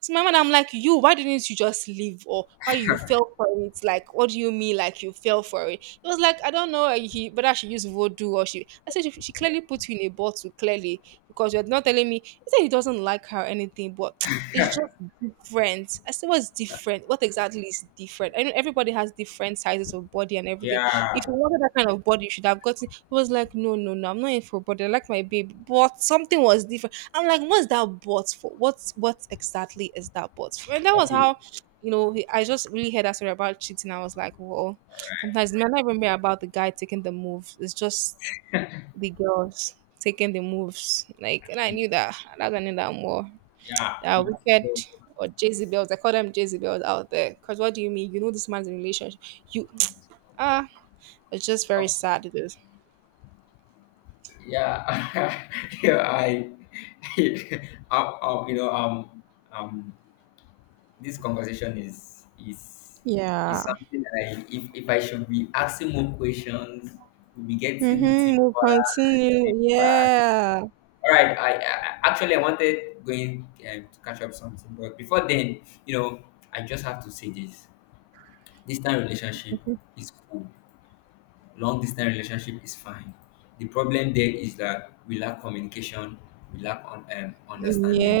right: So my mother, I'm like, "You, why didn't you just leave? Or why you fell for it? Like, what do you mean, like you fell for it?" It was like, "I don't know eh, he, whether she used voodoo or she." I said, She clearly put you in a bottle, clearly, because you're not telling me." He said he doesn't like her or anything, but it's just different. I said, "What's different? What exactly is different? I know everybody has different sizes of body and everything. If you
left: yeah,
right: wanted that kind of body, you should have gotten." He was like, "No, no, no, I'm not in for body. I like my baby. But something was different." I'm like, "What's that bot for? What's what exactly is that bot for?" And that was
left: okay.
right: how, you know, I just really heard that story about cheating. I was like, well, sometimes it might not even be about the guy taking the moves. It's just the girls taking the moves. Like, and I knew
left: It's
right: that. That's I knew that more.
left: yeah, it's
right: Wicked or Jezebels. I call them Jezebels out there. Cause what do you mean? You know this man's in a relationship. You ah, it's just very
left: okay.
right: sad. It is.
left: Yeah, yeah, I, you know, um, this conversation is
right: Yeah.
left: something that I, if I should be asking more questions, we'll be getting
right: Mm-hmm. We'll
left: deeper and
right: continue.
left: deeper.
right: Yeah.
left: All right, I actually I wanted going to catch up something, but before then, you know, I just have to say this: this time relationship is cool. Long distance relationship is fine. The problem there is that we lack communication, we lack on understanding.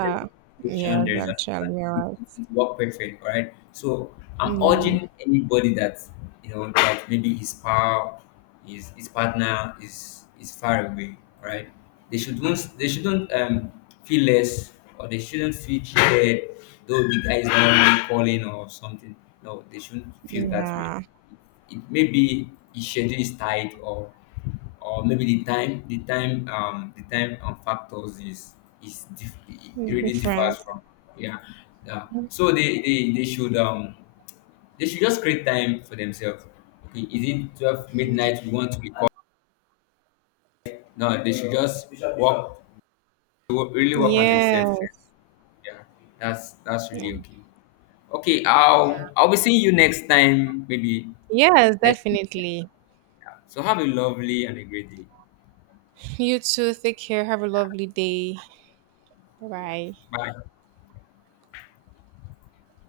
left: There's communication,
right: Yes,
left: there's
right: actually,
left: understanding.
right: you're
left: It,
right: right.
left: it worked perfect, all right? So I'm
right: Yeah.
left: urging anybody that you know that maybe his pal, his partner is far away, all right? They shouldn't feel less, or they shouldn't feel cheated, though the guy is not really calling or something. No, they shouldn't feel that way.
right: Yeah.
left: It, maybe his schedule is tight, or maybe the time the time factors is it
right: It's
left: really differs
right: different.
left: from, yeah, yeah. So they should just create time for themselves. Okay, is it 12 midnight we want to record? No, they should just work, really work on themselves.
right: Yes.
left: Yeah, that's
right: Yeah.
left: really okay. Okay,
right: Yeah.
left: I'll be seeing you next time, maybe
right: Yes,
left: next week. Yeah.
right: definitely.
left: Yeah. So have a lovely and a great day.
right: You too. Take care. Have a lovely day.
left: Yeah.
right: Bye.
left: Bye.